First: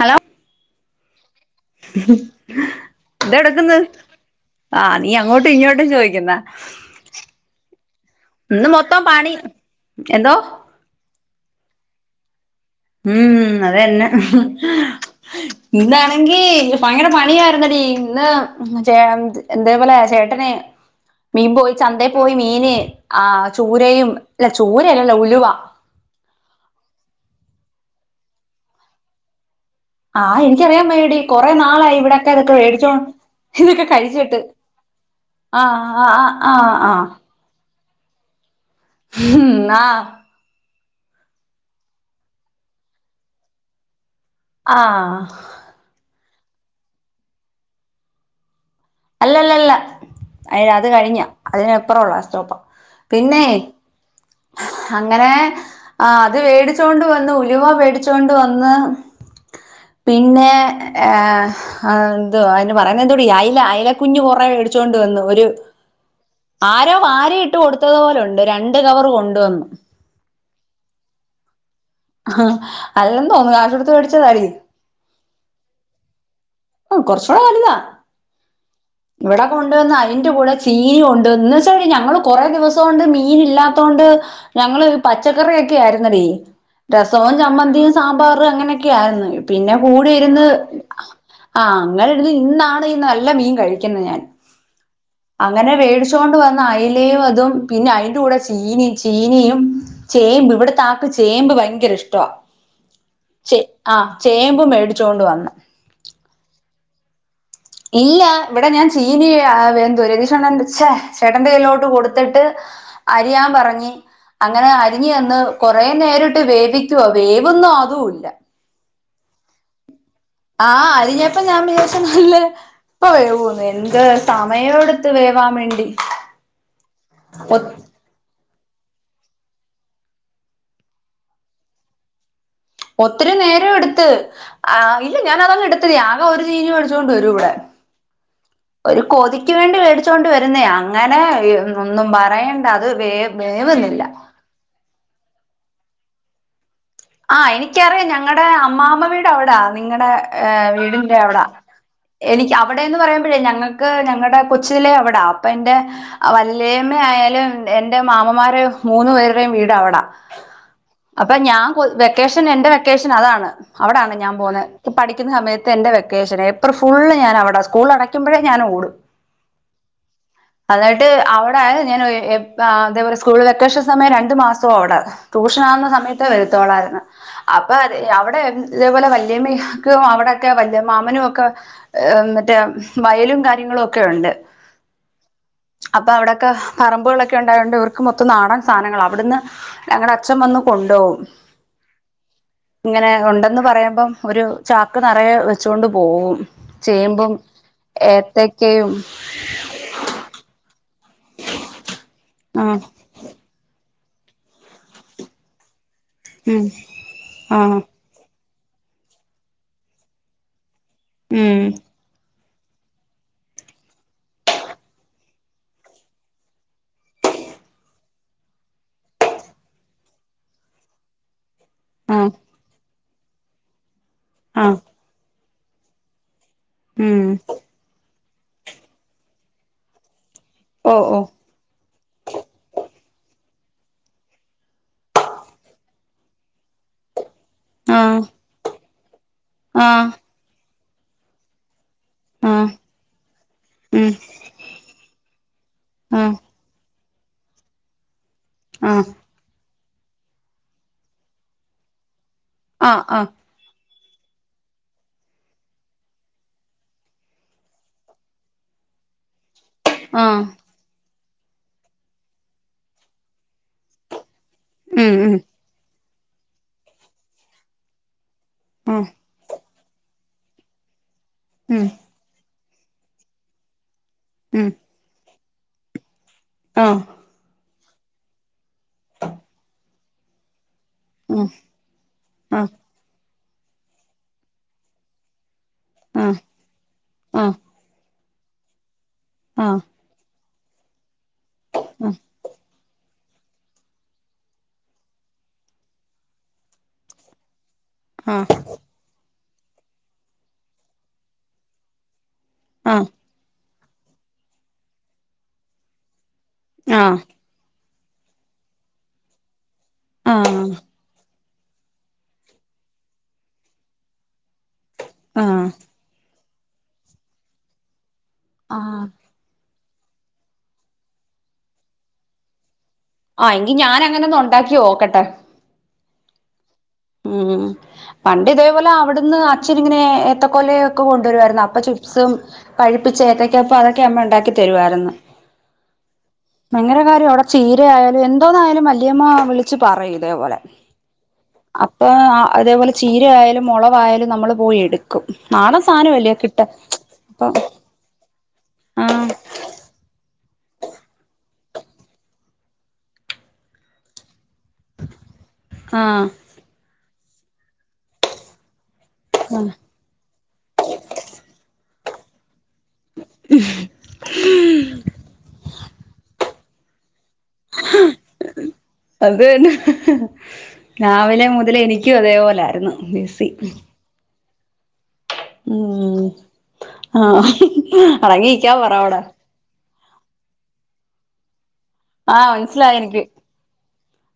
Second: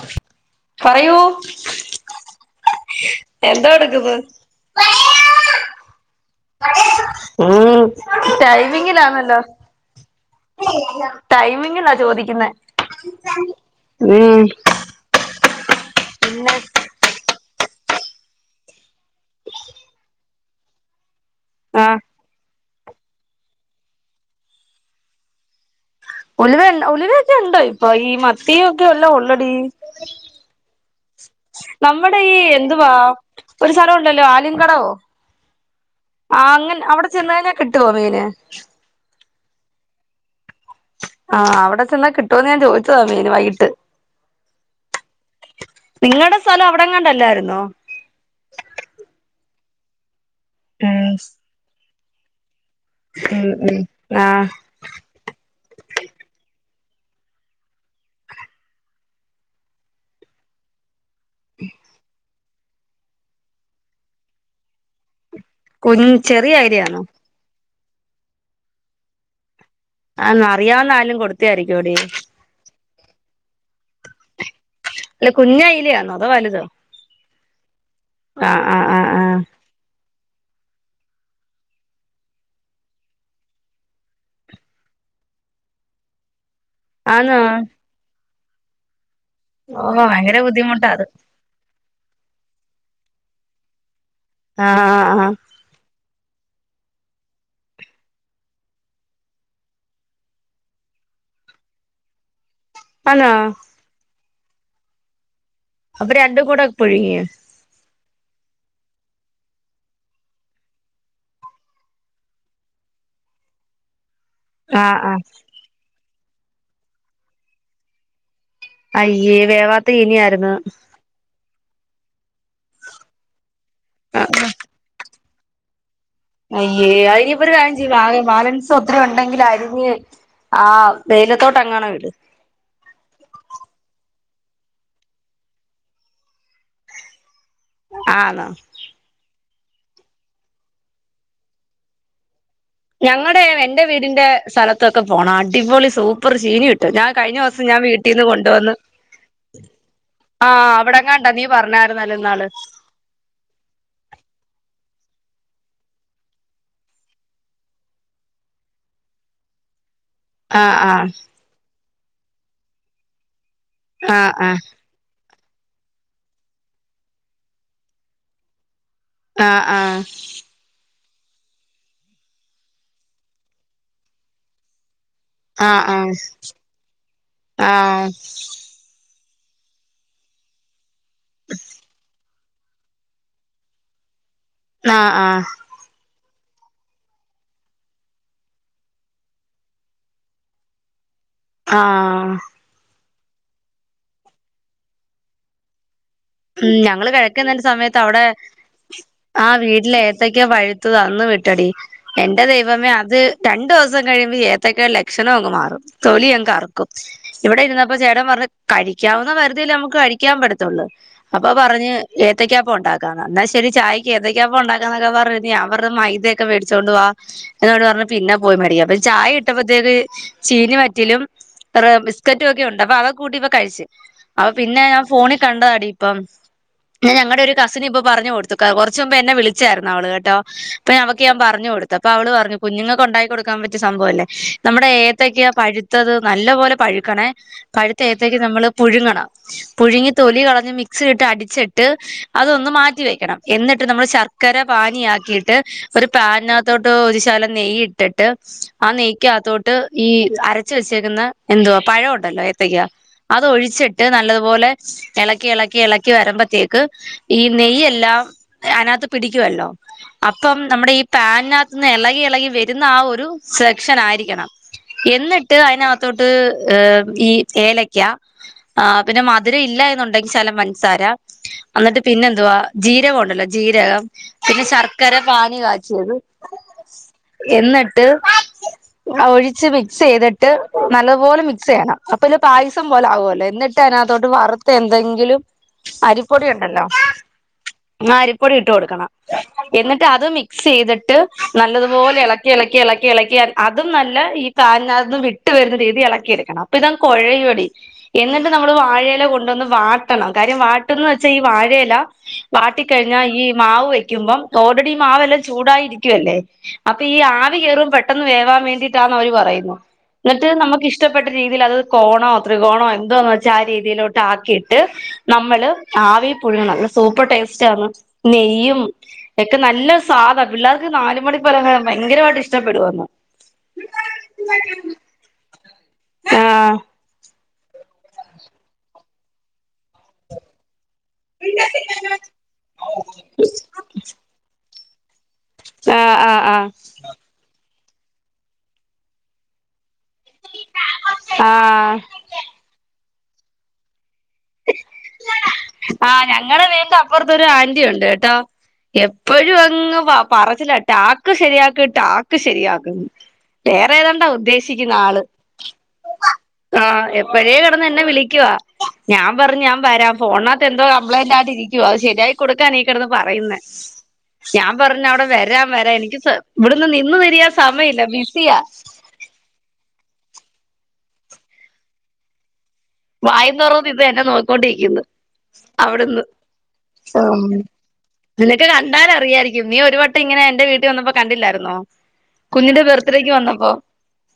Hello പറയൂ എന്താ ഇതെടുക്കുന്നു എടുക്കുനെ ആഹ് നീ അങ്ങോട്ടും ഇങ്ങോട്ടും ചോദിക്കുന്നോ ഉം ഇന്ന് മൊത്തം പണി ടൈമിങ്ങിലാന്നല്ലോ എന്തോ ടൈമിംങ്ങിന്നാ ചോദിക്കുന്നാ ഉം അത് തന്നെ ഇന്നാണെങ്കി ഭയങ്കര പണിയായി ന്നെടി ഇന്ന് ചേ ഇന്തേപോലെ ചേട്ടന് മീൻ പോയി ആഹ് ചന്തയി പോയി മീന് ആഹ് ചൂരയും അല്ല ചൂരയല്ലല്ലോ ഉലുവ ഉലിവണ്ടോ ഉലുവൊക്കെ ഉണ്ടോ ഇപ്പൊ ഈ മത്തി ഒക്കെ അല്ലെ ഉള്ളടി ആഹ് എനിക്കറിയാംവയ്യടി കുറെ നാളായി നമ്മുടെ ഇവിടെക്കെ ഈ ഇതൊക്കെ മേടിച്ചോ എന്തുവാ ഒരു ഇതൊക്കെ സ്ഥലമുണ്ടല്ലോ കഴിച്ചിട്ട് ആലിൻകടവോ ആഹ് ആഹ് ആ ആഹ് ആഹ് അങ്ങനെ ആഹ് അവിടെ ചെന്നലെ കിട്ട ട്ടോ മീന് മം ന്നാ ആഹ് അവിടെ ചെന്നാ കിട്ടോ ഞാൻ ചോദിച്ചതാ മീന് വൈകിട്ട്. ആഹ ആഹ് നിങ്ങളടെ സ്ഥലം അവിടങ്ങണ്ടല്ലായിരുന്നോ. അല്ലല്ല അല്ല അ അത് ഉം കഴിഞ്ഞ അതിന് അപ്പുറള്ള സ്റ്റോപ്പാ. ഉം പിന്നെയ് ഉം ആഹ് അങ്ങനെ ആ അത് വേടിചോ ഓണ്ട് വന്ന് ഉലുവ മേടിച്ചോണ്ട് വന്ന് പിന്നെ ഏഹ് എന്ത അയിന് പറയുന്നത് എന്തുവാടി അയല അയല കുഞ്ഞു കുറേ മേടിച്ചുകോണ്ട് വന്നു. ഒരു കുഞ് ചെറിയ ആരോ അയിലയാണോ വാരിയിട്ട് കൊടുത്തതു പോ ലുണ്ട് രണ്ട് കവർ കൊണ്ടുവന്നു. ആ അറിയാവുന്ന ആരേലും കൊടുത്തയായിരിക്കും. ആ അല്ല തോന്നുന്നു കാശോടുത്ത് മേടിച്ചതായിരിക്കു. അല്ല കുഞ്ഞയിലാന്നോ അതോ വലുതോ കുറച്ചൂടെ വലുതാ, ആഹ് ആഹ് ആഹ് ആഹ് ഇവിടെ കൊണ്ടുവന്നാ അതിന്റെ കൂടെ ചീരി കൊണ്ട് എന്ന്വെച്ചാ ഞങ്ങള് കൊറ ദിവസം കൊണ്ട് മീൻ ഇല്ലാത്തോണ്ട് ഞങ്ങള് പച്ചക്കറിയൊക്കെ ആയിരുന്നെടി രസവും ആന്നോ ചമ്മന്തിയും സാമ്പാർ അങ്ങനെയൊക്കെയായിരുന്നു. പിന്നെ ഓഹ് ഭയങ്കര കൂടിയിരുന്ന് ബുദ്ധിമുട്ടാ അത് ആ അങ്ങനൊരു ഇന്നാണ് നല്ല മീൻ കഴിക്കുന്നത് ഞാൻ. ആഹ് ആഹ് ആഹ് അങ്ങനെ മേടിച്ചൊണ്ട് വന്ന് അയ്ലും അതും പിന്നെ അതിന്റെ കൂടെ ചീനയും ചീനയും ചേമ്പ് ഇവിടെ താക്ക് ചേമ്പ് ഭയങ്കര ഇഷ്ട ആന്നോ ചേ ആ ചേമ്പ് മേടിച്ചൊണ്ട് വന്ന് അപ്പൊ രണ്ടു കൂടെപുഴുങ്ങിയ ഇല്ല ഇവിടെ ഞാൻ ചീനി വേന്ത രതീഷഅണ്ണൻ ച്ചേ ചേട്ടന്റെറെ കയ്യിലോട്ട് കൊടുത്തിട്ട് അരിയാൻ പറഞ്ഞി അങ്ങനെ ആഹ് അരിഞ് ആഹ് അന്ന് കുറേ നേരിട്ട് വേവിക്കുവ വേവുന്നൊ അതുഇല്ല അയ്യേ വേവാത്ത ഈനിയായിരുന്നൊ അപ്പൊ ഞാൻ വിചാരിച്ചു നല്ല ഇപ്പ വേവൂന്നു എന്ത് സമയം എടുത്ത് വേവാൻ വേണ്ടി അയ്യേ അത് ഇനിപ്പോരു ഒ- കാര്യംചെയ്യ ആകെ ബാലൻസ് ധോത്തിരി ഉണ്ടെങ്കിൽ അരിഞ്ഞ് ആ വെയിലത്തോട്ട് അങ്ങാണോ ഇട് ഒത്തിരി നേരം എടുത്ത് അതിൽ ഞാൻ അതങ്ങ് എടുത്തത് ആകെ ഒരു ചീനി വേടിച്ചോണ്ട് വരും ഇവിടെ ആണോ എനിക്ക് വേണ്ടി മേടിച്ചുകൊണ്ട് വരുന്നേ അങ്ങനെ ഒന്നും പറയാൻ ഞങ്ങളുടെ എന്റെ വീടിന്റെ സ്ഥലത്തൊക്കെ പോണം അടിപൊളി സൂപ്പർ ചീനി കി ആ എനിക്കറിയാം ഞങ്ങളടെ അമ്മാമ്മ വീട് അവിടാ നിങ്ങളടെ ആഹ് വീടിന്റെ അവിടെങ്ങാണ്ടാ നീ അവിടാ പറഞ്ഞായിരുന്നല്ലോ ഇന്നാള് എനിക്ക് അവിടെന്ന് പറയുമ്പഴേ ഞങ്ങൾക്ക് ഞങ്ങളുടെ അവിട അപ്പൊ എന്റെ വല്ല്യേമ്മആയാലും എന്റെ മാമൻമ്മാര് മൂന്നു പേരുടെ വീട് അവടാ ആ ആ വെക്കേഷൻ എന്റെ വെക്കേഷൻ അതാണ് അവിടാണ് ആഹ് ഞാൻ പോകുന്നത് ഠിക്കൂന്ന സമയത്ത് എന്റെ വെക്കേഷൻഏപ്പ്രിൽ ഫുള് ഞൻ അവിടെ സ്കൂൾ അടക്കുമ്പോഴേ ഞൻ ഓടും ആ ആ എന്നിട്ട് അവിടെആയിങ്ങനെ ആ എപ്പോ ഇതേ പോലെ സ്കൂൾ വെക്കേഷൻ സമയം രണ്ടു മാസാ അവിടെ ട്യൂഷൻ ആകുന്ന ആഹ് സമയത്ത് ആഹ് വര അപ്പ ആഹ് അവിടെ ഇതേപോലെ വല്യമ്മക്ക അവിടെക്കെ വല്യമ്മ മാമനും ഓക്കെ മറ്റേ വയലും കാര്യങ്ങളും ഒക്കെ ഉണ്ട് ആ ആ ഒക്കെ പറമ്പുകളൊക്കെ ഉണ്ടായതൊണ്ട് ഇവർക്ക് മൊത്തം നാടൻ സാധനങ്ങളാ അവിടുന്ന് ഞങ്ങളെ അച്ഛൻ വന്ന് കൊണ്ടോകും ആ ഇങ്ങനെ ഉണ്ടെന്ന് പറയുമ്പം ഒരു ചാക്ക് നിറയെ വെച്ചൊ ഉം ഞങ്ങള്ൾ കിഴക്കുന്ന സമയത്ത് അവിടെ ഏത്തക്കയും ആ വീട്ടില ഏത്തക്ക പഴുത്തതാ ഒന്ന് വിട്ടടി എന്റെ ആ ദൈവമേ അത് രണ്ടൂസം കഴിയുമ്പോ ഏത്തക്ക ലക്ഷണമങ്ങ് മാറും തൊലി അങ്ങ് ഉം കറക്കും ആ ഇവിടെ ഇരുന്നപ്പ ചേടൻ പറഞ് കഴിക്കാവുന്ന പരിധിൽ നമുക്ക് കഴിക്കാൻ പറ്റത്തുള്ളൂ അപ്പൊ ഉം പറഞ്ഞ് തക്ക്യാപ്പം ഉണ്ടാക്കാന്ന് എന്നാൽ ശരി ചായക്ക് ഏതക്കാപ്പം ഉണ്ടാക്കാ എന്നൊക്കെ പറഞ് ഞൻ പറഞ്ഞു മൈദയൊക്കെ മേടിച്ചുകോണ്ട് വാ എന്നോട് പറഞ്ഞഞ് പിന്നെ പോയി മേടിക്ക അപ്പ ചായ ഇട്ടപ്പത്തേക്ക് ചീനിവറ്റിലും ആ ബിസ്കറ്റും ഒക്കെ ഉണ്ട് അപ്പൊ അവ കൂട്ടിപ്പ കഴിച്ചു അപ്പൊ ആഹ് പിന്നെ ഞാൻ ഫോണിൽ കണ്ടതാടി ഇപ്പം ഞാ ഉം ഞങ്ങളടെ ഒരു കസിൻ ഇപ്പൊ പറഞ്ഞു കൊടുത്തു കുറച്ച മുമ്പ് എന്നെ വിളിച്ചായിരുന്നു അവള് കേട്ടോ അപ്പൊ ഓ ഓ അവക്ക് ഞാൻ പറഞ്ഞു കൊടുത്തു അപ്പൊ അവള് പറഞ്ഞു കുഞ്ഞുങ് ഉണ്ടാക്കി കൊടുക്കാൻ പറ്റിയ സംഭവം അല്ലേ നമ്മുടെ ഏത്തക്കാ പഴുത്തത് നല്ല പോലെ പഴുക്കാന് ആഹ് പഴുത്തേഏത്തേക്ക് നമ്മള് പുഴുങ്ങണം പുഴുങ്ങി ആഹ് തൊലി കളഞ്ഞ് മിക്സി ഇട്ട് അടി അതൊന്ന് ആഹ് മാറ്റിവെക്കണം എന്നിട്ട് നമ്മള് ഉം ശർക്കരപ്പാനി ആക്കിയിട്ട് ഒരു ആഹ് പാനിനകതൊട്ട് ഒരുശാലം നെയ് ഇട്ടിട്ട് ആ ആഹ് നെയ്ക ട്ട് ഈ അരച്ച വെച്ചേക്കുന്ന എന്തുവാ പഴംഉണ്ടല്ലോ ഏത്തക്ക ആഹ് ആഹ് അതൊഴിചച്ചി ട്ട് ട്ട് നല്ലതുപോലെ ഇളക്കി ഇളക്കി ഇളക്കി വരുമ്പോത്തേക്ക് ഈ നെയ്യെല്ലാം അതിനകത്ത് പിടിക്കുവല്ലോ ആഹ് അപ്പം നമ്മുടെ ഈ പാന് നകത്ത്ന്ന് ഇളകി ഇളകി വരുന്ന ആ ഒരു സെക്ഷൻ ആയിരിക്കണം ഉം ഉം എന്നിട്ട് അയനകത്തോട്ട് ഏഹ് ഈ ഏലക്ക ആ ആഹ് പിന്നെ മധുര ഇല്ല എന്നുണ്ടെങ്കിൽ ശലം പഞ്ചസാര ഉം എന്നിട്ട് പിന്നെന്തുവാ ജീരകം ഉണ്ടല്ലോ ജീരകം പിന്നെ ഉം ശർക്കര പാനീ കാച്ചിയത് ആഹ് എന്നിട്ട് ഒഴിച്ച് മിക്സ് ചെയ്തിട്ട്. നല്ലത് പോലെ മിക്സ് ചെയ്യണം. അപ്പൊ ഇത് പായസം പോലെ ആവുല്ലോ, എന്നിട്ട് അതിനകത്തോട്ട് വറുത്ത് എന്തെങ്കിലും. ഉം അരിപ്പൊടി ഉണ്ടല്ലോ, ആഹ് ആ അരിപ്പൊടി ഇട്ട് കൊടുക്കണം. ആഹ് ആഹ് എന്നിട്ട് അത് മി മിക്സ് ചെയ്തിട്ട്, നല്ലതുപോലെ ഇളക്കി ഇളക്കി ഇളക്കി. ഇളക്യാൻ അതും നല്ല ഈ തായ്ന്നാരി ൽ നിന്നും വിട്ട് വരുന്ന രീതി ഇളക്കിരിക്കണം. അപ്പൊ ഇതങ്ങ് കൊ ഴയോടി. എന്നിട്ട് ആഹ് നമ്മള് വാഴയില കൊണ്ടുവന്ന് വാട്ടണം, കാര്യം വാട്ടന്ന് വച്ചാ ഈ വാഴയില. വാട്ടിക്കഴിഞ്ഞാ ഈ മാവ് വെക്കുമ്പം ഓൾറെഡി ഈ മാവെല്ലാം ചൂടായിരിക്കുവല്ലേ.? ആഹ് ആഹ് ആഹ് ആഹ് അപ്പൊ ഈ ആവി കേറും പെട്ടെന്ന് വേവാൻ വേണ്ടിട്ടാന്ന് അവര് പറയുന്നു. എന്നിട്ട് ആഹ് നമുക്ക് ഇഷ്ടപ്പെ രീതിയിൽ അത് കോണോ, ത്രികോണോ എന്തോന്ന് വച്ചാ ആ രീതിയിലോട്ട് ആക്കി. ട്ട് ആഹ് നമ്മള് ആഹ് ആവി പുഴുങ്ങണം. സൂപ്പർ ടേസ്റ്റ് ആന്ന്. നെയ്യും ആഹ് എക്കെ നല്ലൊ സ്വാദ, പിള്ളേർക്ക് നാലുമണി പലഹാരം ഭയങ്കരമായിട്ട് ഇഷ്ടപ്പെടുവന്ന്. ആ എങ്കി ഞാനങ്ങന ഒന്ന് ഉണ്ടാക്കി നോക്കട്ടെ. ആ ഉം. പണ്ട് ഇതേപോലെ അവിടുന്ന് അച്ഛൻ ഇങ്ങനെ ഏത്തക്കൊലെ. യൊ ഒക്കെ കൊണ്ടു വരുവാരുന്നു. അപ്പൊ ചിപ്സും പഴിപ്പിച്ച ഏതക്ക, പ്പോ അതൊക്കെ അമ്മ ഉണ്ടാക്കി തരുവാ രുന്നു. ആഹ് ആഹ് ആഹ് ഭയങ്കര കാര്യം അവിടെ ചെയ്യ. ആയാലും എന്തോന്നായാലും വല്യാമ്മ വിളിച്ച് പറയും ഇതേപോലെ ആഹ് അപ്പൊ അതേപോലെ ചീര ആയാലും, മുളവായാലും നമ്മൾ പോയി എടുക്കും. നാടൻ ആ സാധനമല്ലേ കിട്ട ഞങ്ങടെ വീട് ന്റെ അപ്പുറത് ഒരു അപ്പൊ ആന്റിയുണ്ട് കേട്ടാ, ആഹ് എപ്പഴും അങ്ങ് പ പറ. ല ടാക്ക് ശരിയാക് ടാക്ക് ശരിയാക് ന്ന്‌ വേറെ ഏതാണ്ടാ ഉദ്ദേശിക്കുന്ന് ആള്. ആ. പഴേ കിടന്ന് എന്നെ വിളിക്കുവ, ഞാൻ പറഞ് ഞാൻ വരാം. ഫോണ്നകത്ത് എന്തോ കംപ്ലയിന്റ് ആയിട്ട് ഇരിക്കുവാ. അത് ശരിയായി കൊടുക്കാൻഈ കിടന്ന് പറയുന്ന, ഞാൻ പറഞ്ഞ അവിടെ വരാൻ വരാ എനിക്ക് സ. ഇവിടുന്ന് നിന്ന്വെ. അത് തന്നെ. രാവിലെ മുതല് എനിയ്ക്കും അതേപോല. വായ തൊറന്ന് ഇത് എന്നെ നോക്കി ക്കോണ്ടിരിക്ന്ന്. അവിടുന്ന്, ഉം ഉം ആഹ് നിനക് അടങ്ങിയിരിക്കാൻ പറ അവിടെ കണ്ടാലറിയായിരിക്കും നീ ഒരുവ ഇങ്ങന എന്റെ വീട്ടി വന്നപ്പോ, കണ്ടില്ലായിരുന്നോ. ആഹ് കുഞ്ഞിന്റെ മനസ്സിലായി എനിക്ക് ബർത്ത്ഡേക്ക് വന്നപ്പോ,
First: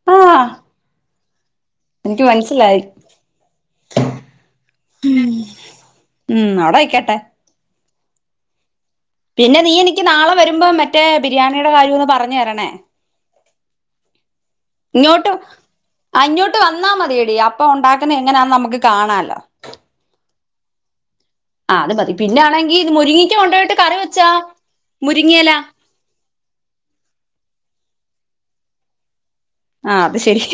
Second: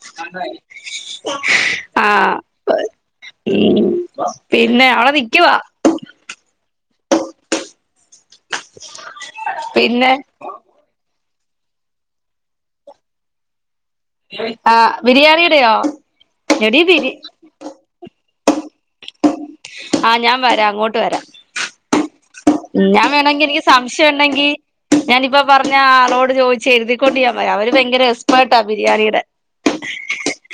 സ്റ്റാർട്ട്‌ ആഹ് ആയി. എനിക്ക് മനസിലായി. ഉം, പിന്നെ അവളെ നിക്കുവാ. യി കേട്ടെ. പിന്നെ നീ എനിക്ക് നാളെ വരുമ്പോ, മറ്റേ ബിരിയാണിയുടെ കാര്യം ഒന്ന് പറഞ് തരണേ. ആഹ് ഇങ്ങോട്ട്, ബിരിയാണിയുടെയോ ആ ഇങ്ങോട്ട് എടി വന്നാ ബിരി മതിയടി അപ്പൊ ഉണ്ടാ. [unintelligible] നമുക്ക് കാണാല്ലോ. ആഹ് ഞാൻ വരാം അങ്ങോട്ട് വരാം. ആ അത് മതി. പിന്നെ ൻ ആണെങ്കി ഉം, ഇത് ഞാൻ മുരിങ്ങിക്ക വേണങ്കി എനിക്ക് കൊണ്ടോയിട്ട് കറി സംശയം വെച്ചാ ഉണ്ടെങ്കി, ഞാനിപ്പ മുരിങ്ങയില പറഞ്ഞആ ആളോട് ചോദിച്ച് എഴുതിക്കൊണ്ട് ഞാൻ വ. അവര് ഭയങ്കര എക്സ്പർട്ടാ ബിരിയാണിടെ. ആ അത് ശരി.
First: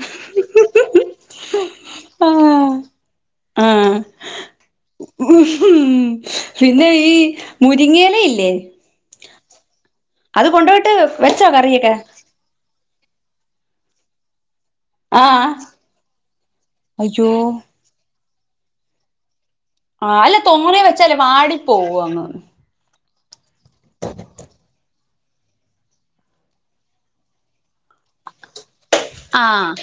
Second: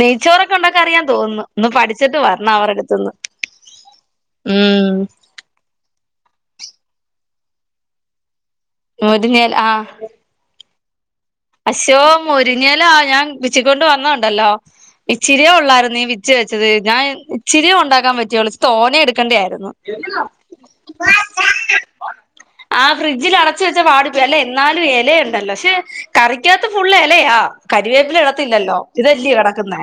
നെയ്ച്ചോറൊക്ക ഉണ്ടാക്ക അറിയാൻ തോന്നുന്നു. ഒന്ന് പഠിച്ചിട്ട് ആ വരണം അവരുടെ അടുത്തുന്ന്. ഉം ഉം, ഫിന്നെ ഈ മുരിങ്ങേല യില്ലേ.? മോദിലേൽ ആ അത് കൊണ്ട്പോട്ട്. അശോ, മുരിങ്ങലാ ഞാൻ വിച്ചിക്കൊണ്ട് വന്നാണ്ടല്ലോ. ആ ഇച്ചിരിയേ ഉള്ളായിരുന്നു ഈ വിച്ച് വെച്ചത്, ഞാൻ അയ്യോ ഇച്ചിരിയേ ഉണ്ടാക്കാൻ പറ്റിയുള്ളൂ, ച് തോന എടുക്കേണ്ടയാ യിരുന്നു. ആ അല്ല തോനെ വെച്ചാലേ വാടി [unintelligible] പോവും അങ്ങ് ആ. ഫ്രിഡ്ജിൽ അടച്ച വെച്ച പാട്, വെലെ എന്നാലും എലയുണ്ടല്ലോ. ഷെ കറിക്കാത്ത ഫുള്ള് എലയാ കരിവേപ്പില ഇടത്തില്ലല്ലോ ഇതല്ലയ ആ കിടക്കുന്ന,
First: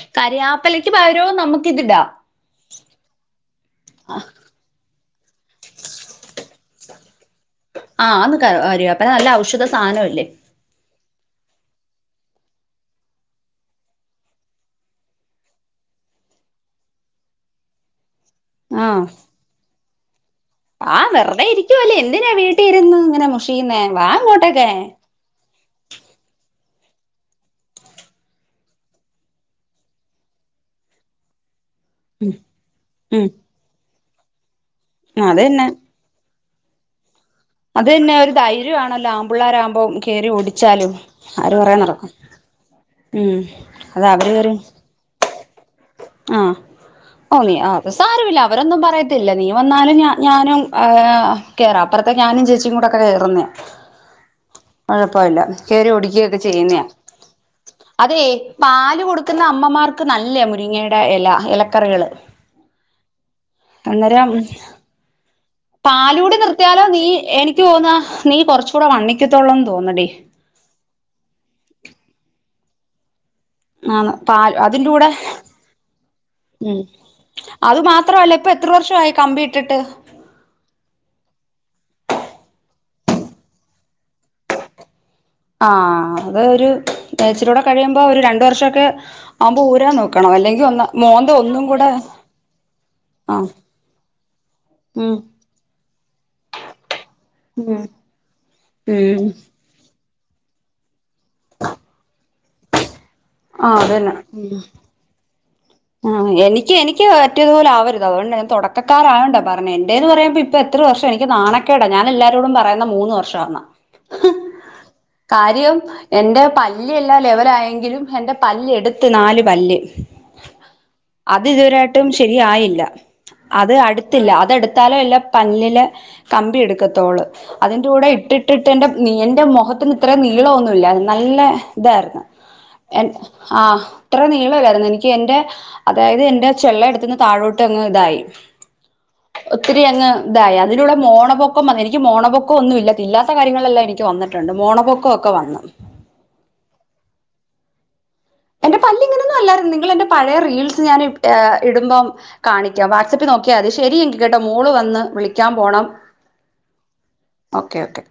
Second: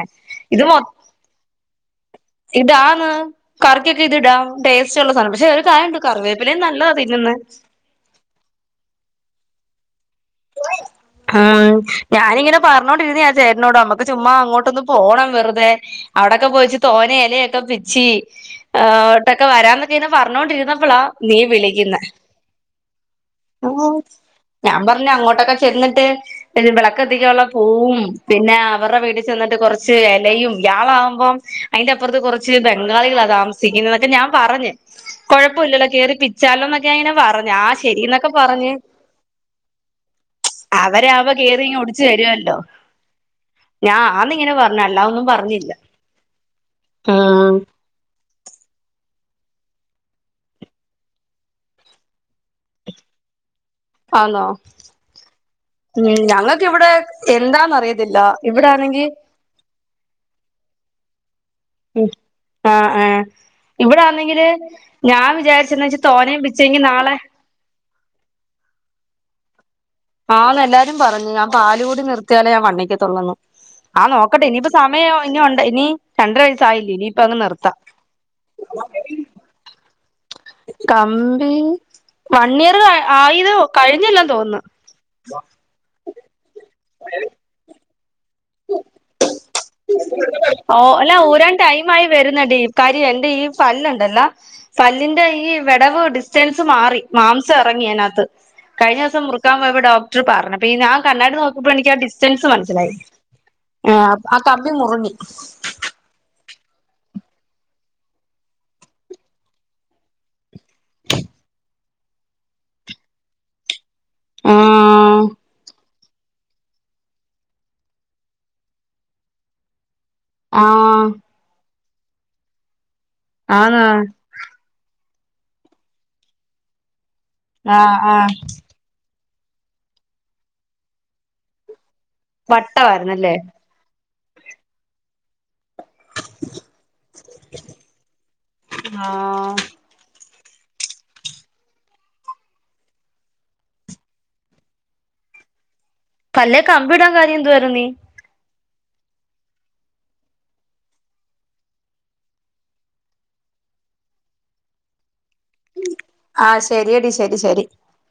ഇത് മൊ കരിയാപ്പലക്ക് പകരവും നമുക്കിതിടാം ഇതാന്ന് കറിക്കൊക്കെ ഇത് ഇടാം ടേസ്റ്റ് ഉള്ള സാധനം പക്ഷെ ഒരു കാര്യംണ്ട് കറിവേപ്പിലയും നല്ലതാ തിന്നുന്നേ. ആഹ കരിവേപ്പില നല്ല ഔഷധ സാനല്ലേ ഉം ഞാനിങ്ങനെ പറഞ്ഞോണ്ടിരുന്ന ചേട്ടനോട് നമ്മുക്ക് ചുമ്മാ അങ്ങോട്ടൊന്ന്ന് പോണം വെറുതെ. അവിടെക്കെ പോയിച്ച് തോനേ ഇലയൊക്കെ പിച്ചി ആഹ് ആട്ടൊക്കെ വരാൻ ആ പറഞ്ഞോണ്ടിരുന്നപ്പോളാ നീ വെറുതെ ഇരിക്കുവല്ലേ വിളിക്കുന്നേ, എന്തിനാ വീട്ടിൽ ഇരുന്ന് ഇങ്ങനെ മുഷിയുന്നേ വാ ഇങ്ങോട്ടൊക്കെ ഞാൻ പറ ങ്ങോട്ടൊക്കെ ചെന്നിട്ട് വിളക്കത്തികാനുള്ള പുവും പിന്നെ അവരുടെ വീട്ടിൽ ചെന്നിട്ട് കുറച്ച് ഇലയും, ഇയാളകുമ്പം അയ്‌ന്റെ അപ്പുറത്ത് കുറച്ച് ബംഗാളികളാ ഉം താമസിക്കുന്നതൊക്കെ ഞാൻ പറഞ്ഞ്. അത് തന്നെ കുഴപ്പമില്ലല്ലോ കേറി ചലോന്നൊക്കെ അങ്ങനെ പറ അത് തന്നെ ഒരു ധൈര്യം ആണല്ലോ ആമ്പിള്ളേരാവുമ്പോം കേറി ഓടിച്ചാലും അവരാവുമ്പോ ആര കേറി പറയാൻ ഇങ്ങ് ഒടിച്ചു നടക്കും. തരുവല്ലോ ഉം ഞാൻ അത അവര് ആന്നിങ്ങനെ [unintelligible] പറഞ്ഞു അല്ലാതൊന്നും പറഞ്ഞില്ല ആ ഒ ഉം അതു സാരമില്ല അവരൊന്നും പറയ ത്തില്ല നീ വന്നാലും ഞ ഞാനും ആ കേറാം അപ്പുറത്തേ ഞാനും ചേച്ചിയും കൂടെക്കെ കേയറുന്നേ ആന്നോ കുഴപ്പല്ല കയറി ഉം ഓടിക്കയൊക്കെ ഞങ്ങൾക്ക് ചെയ്യുന്ന ഇവിടെ എന്താന്നറിയത്തില്ല അതെ ഇവിടെ പാല് ആണെങ്കി കൊടുക്കുന്ന അമ്മമാർക്ക് നല്ല മുരിങ്ങടെ ഇല ഇലക്കറികള് ഉം ആ ഏ അന്നേരം വിചാരിച്ചെന്ന് വെച്ചാ പാലൂടി തോനേം പിച്ചെങ്കി നിർത്തിയാലോ നീ നാളെ എനിക്ക് തോന്ന നീ കൊറച്ച [unintelligible] വണ്ണിക്കോത്തള്ളോ ആ ന്ന് എല്ലാരും പറഞ്ഞ് ഞാൻ പാല് കുടി നിർത്തിയാലേ ഞാൻ വണ്ണി ക്കത്തൊള്എന്ന്. ആ ആന്ന് നോക്കട്ടെ പാൽ ഇനിയിപ്പോ അതിന്റെ കൂടെ സമയോ ഇനി ഉണ്ട ഇനി രണ്ടര വയസ്സായില്ലേ ഇനിയിപ്പ അങ്ങ് നിർത്താം എപ്പൊ എത്ര വർഷായി കമ്പിട്ടിട്ട് കമ്പി വൺ ഇയർ ആയിന് കഴിഞ്ഞല്ല തോന്ന് ആ അത് ഒരുച്ചരി കൂടെ കഴിയുമ്പോ ഒരു ര ഒരു വർഷൊക്കെ ആവുമ്പോ ഊരാൻ നോക്കണം അല്ലെങ്കിൽ ഓ ഒന്ന് അല്ല മോന്ത ഊരാൻ ഒന്നും ടൈം കൂടെ ആയി വരുന്നടി കാര്യം എന്റെ അ. ഈ പല്ലുണ്ടല്ല പല്ലിന്റെ ഈ വിടവ് ഡിസ്റ്റൻസ് മാറി മാംസം ഇറങ്ങിയ അയ്‌നകത്ത്. കഴിഞ്ഞ ദിവസം ഉം മുറുക്കാൻ പോയപ്പോ ഡോക്ർ പറഞ്ഞ പീ ഞാൻ കണ്ണാടി നോക്കുമ്പോ എനിക്ക് ആ ഡിസ്റ്റൻസ് മനസിലായി ആഹ് ആ അതന്നെ ആ കമ്പി മുറിഞ്ഞ് [unintelligible] ആവര്ത് തുടക്കാരായണ്ട പറഞ്ഞ എന്റെ ഇപ്പോ എത്ര വർഷ എനിക്ക് നാണ കേടാ ഞാൻ എല്ലാരോടും പറയുന്ന മൂന്ന് വർഷം എന്ന ഹം ആ കാര്യം എന്റെ പല്ല് എല്ലാ ലെവല ആയെങ്കിലും എന്റെ പല്ല് എടുത്ത് നാല് പല്ല് ആ അത് ഇതുവരായിട്ടും ശരിയായില്ല അത് ആന്ന് അടുത്തില്ല അതെടുത്തലെഎല്ലാം പല്ലില് കമ്പി എടുക്കത്തോള് ആ അതിന്റെ കൂടെ ആ ഇട്ടിട്ടിട്ട്ന്റെ നിയ ന്റെ മുഖത്തിന് ഇത്ര നീളംന്നുല്ല നല്ല ഇതായിരുന്നു എ വട്ടമായിരുന്നല്ലേ ആ ഇത്ര നീളാരുന്നു എനിക്ക് എന്റെ അതായത് എന്റെ ചെള്ള എടുത്തന്ന് താഴോട്ട് അങ്ങ് ഇതായി ആഹ് ഒത്തിരി അങ്ങ് ഇതായി അതിലടെ മോണപ്പൊക്കം എനിക്ക് മോണപ്പൊക്കംന്നുമല്ല ഇല്ലാത്ത കാര്യങ്ങളെല്ലാം എനിക്ക് വന്നിട്ടുണ്ട് മോണപ്പൊക്ക ഒ വന്ന് പല്ലേക്കെ കമ്പി ഇടാൻ കാര്യം എന്തു വരു നീ എന്റെ പല്ല് ഇങ്ങനെന്നും അല്ലായിരുന്നു നിങ്ങൾ എന്റെ പഴയ റീൽസ് ഞാൻ ഹെ ഇടുമ്പോം കാണിക്കാം വാട്സ്ആപ്പിൽ നോ ഓക്കെ അത് ശരി എനി കേട്ട മോള് വന്ന് വിളി ക്കാ പോണം ആഹ് ശരിയടി ശരി ശരി ഓകെ ഓകെ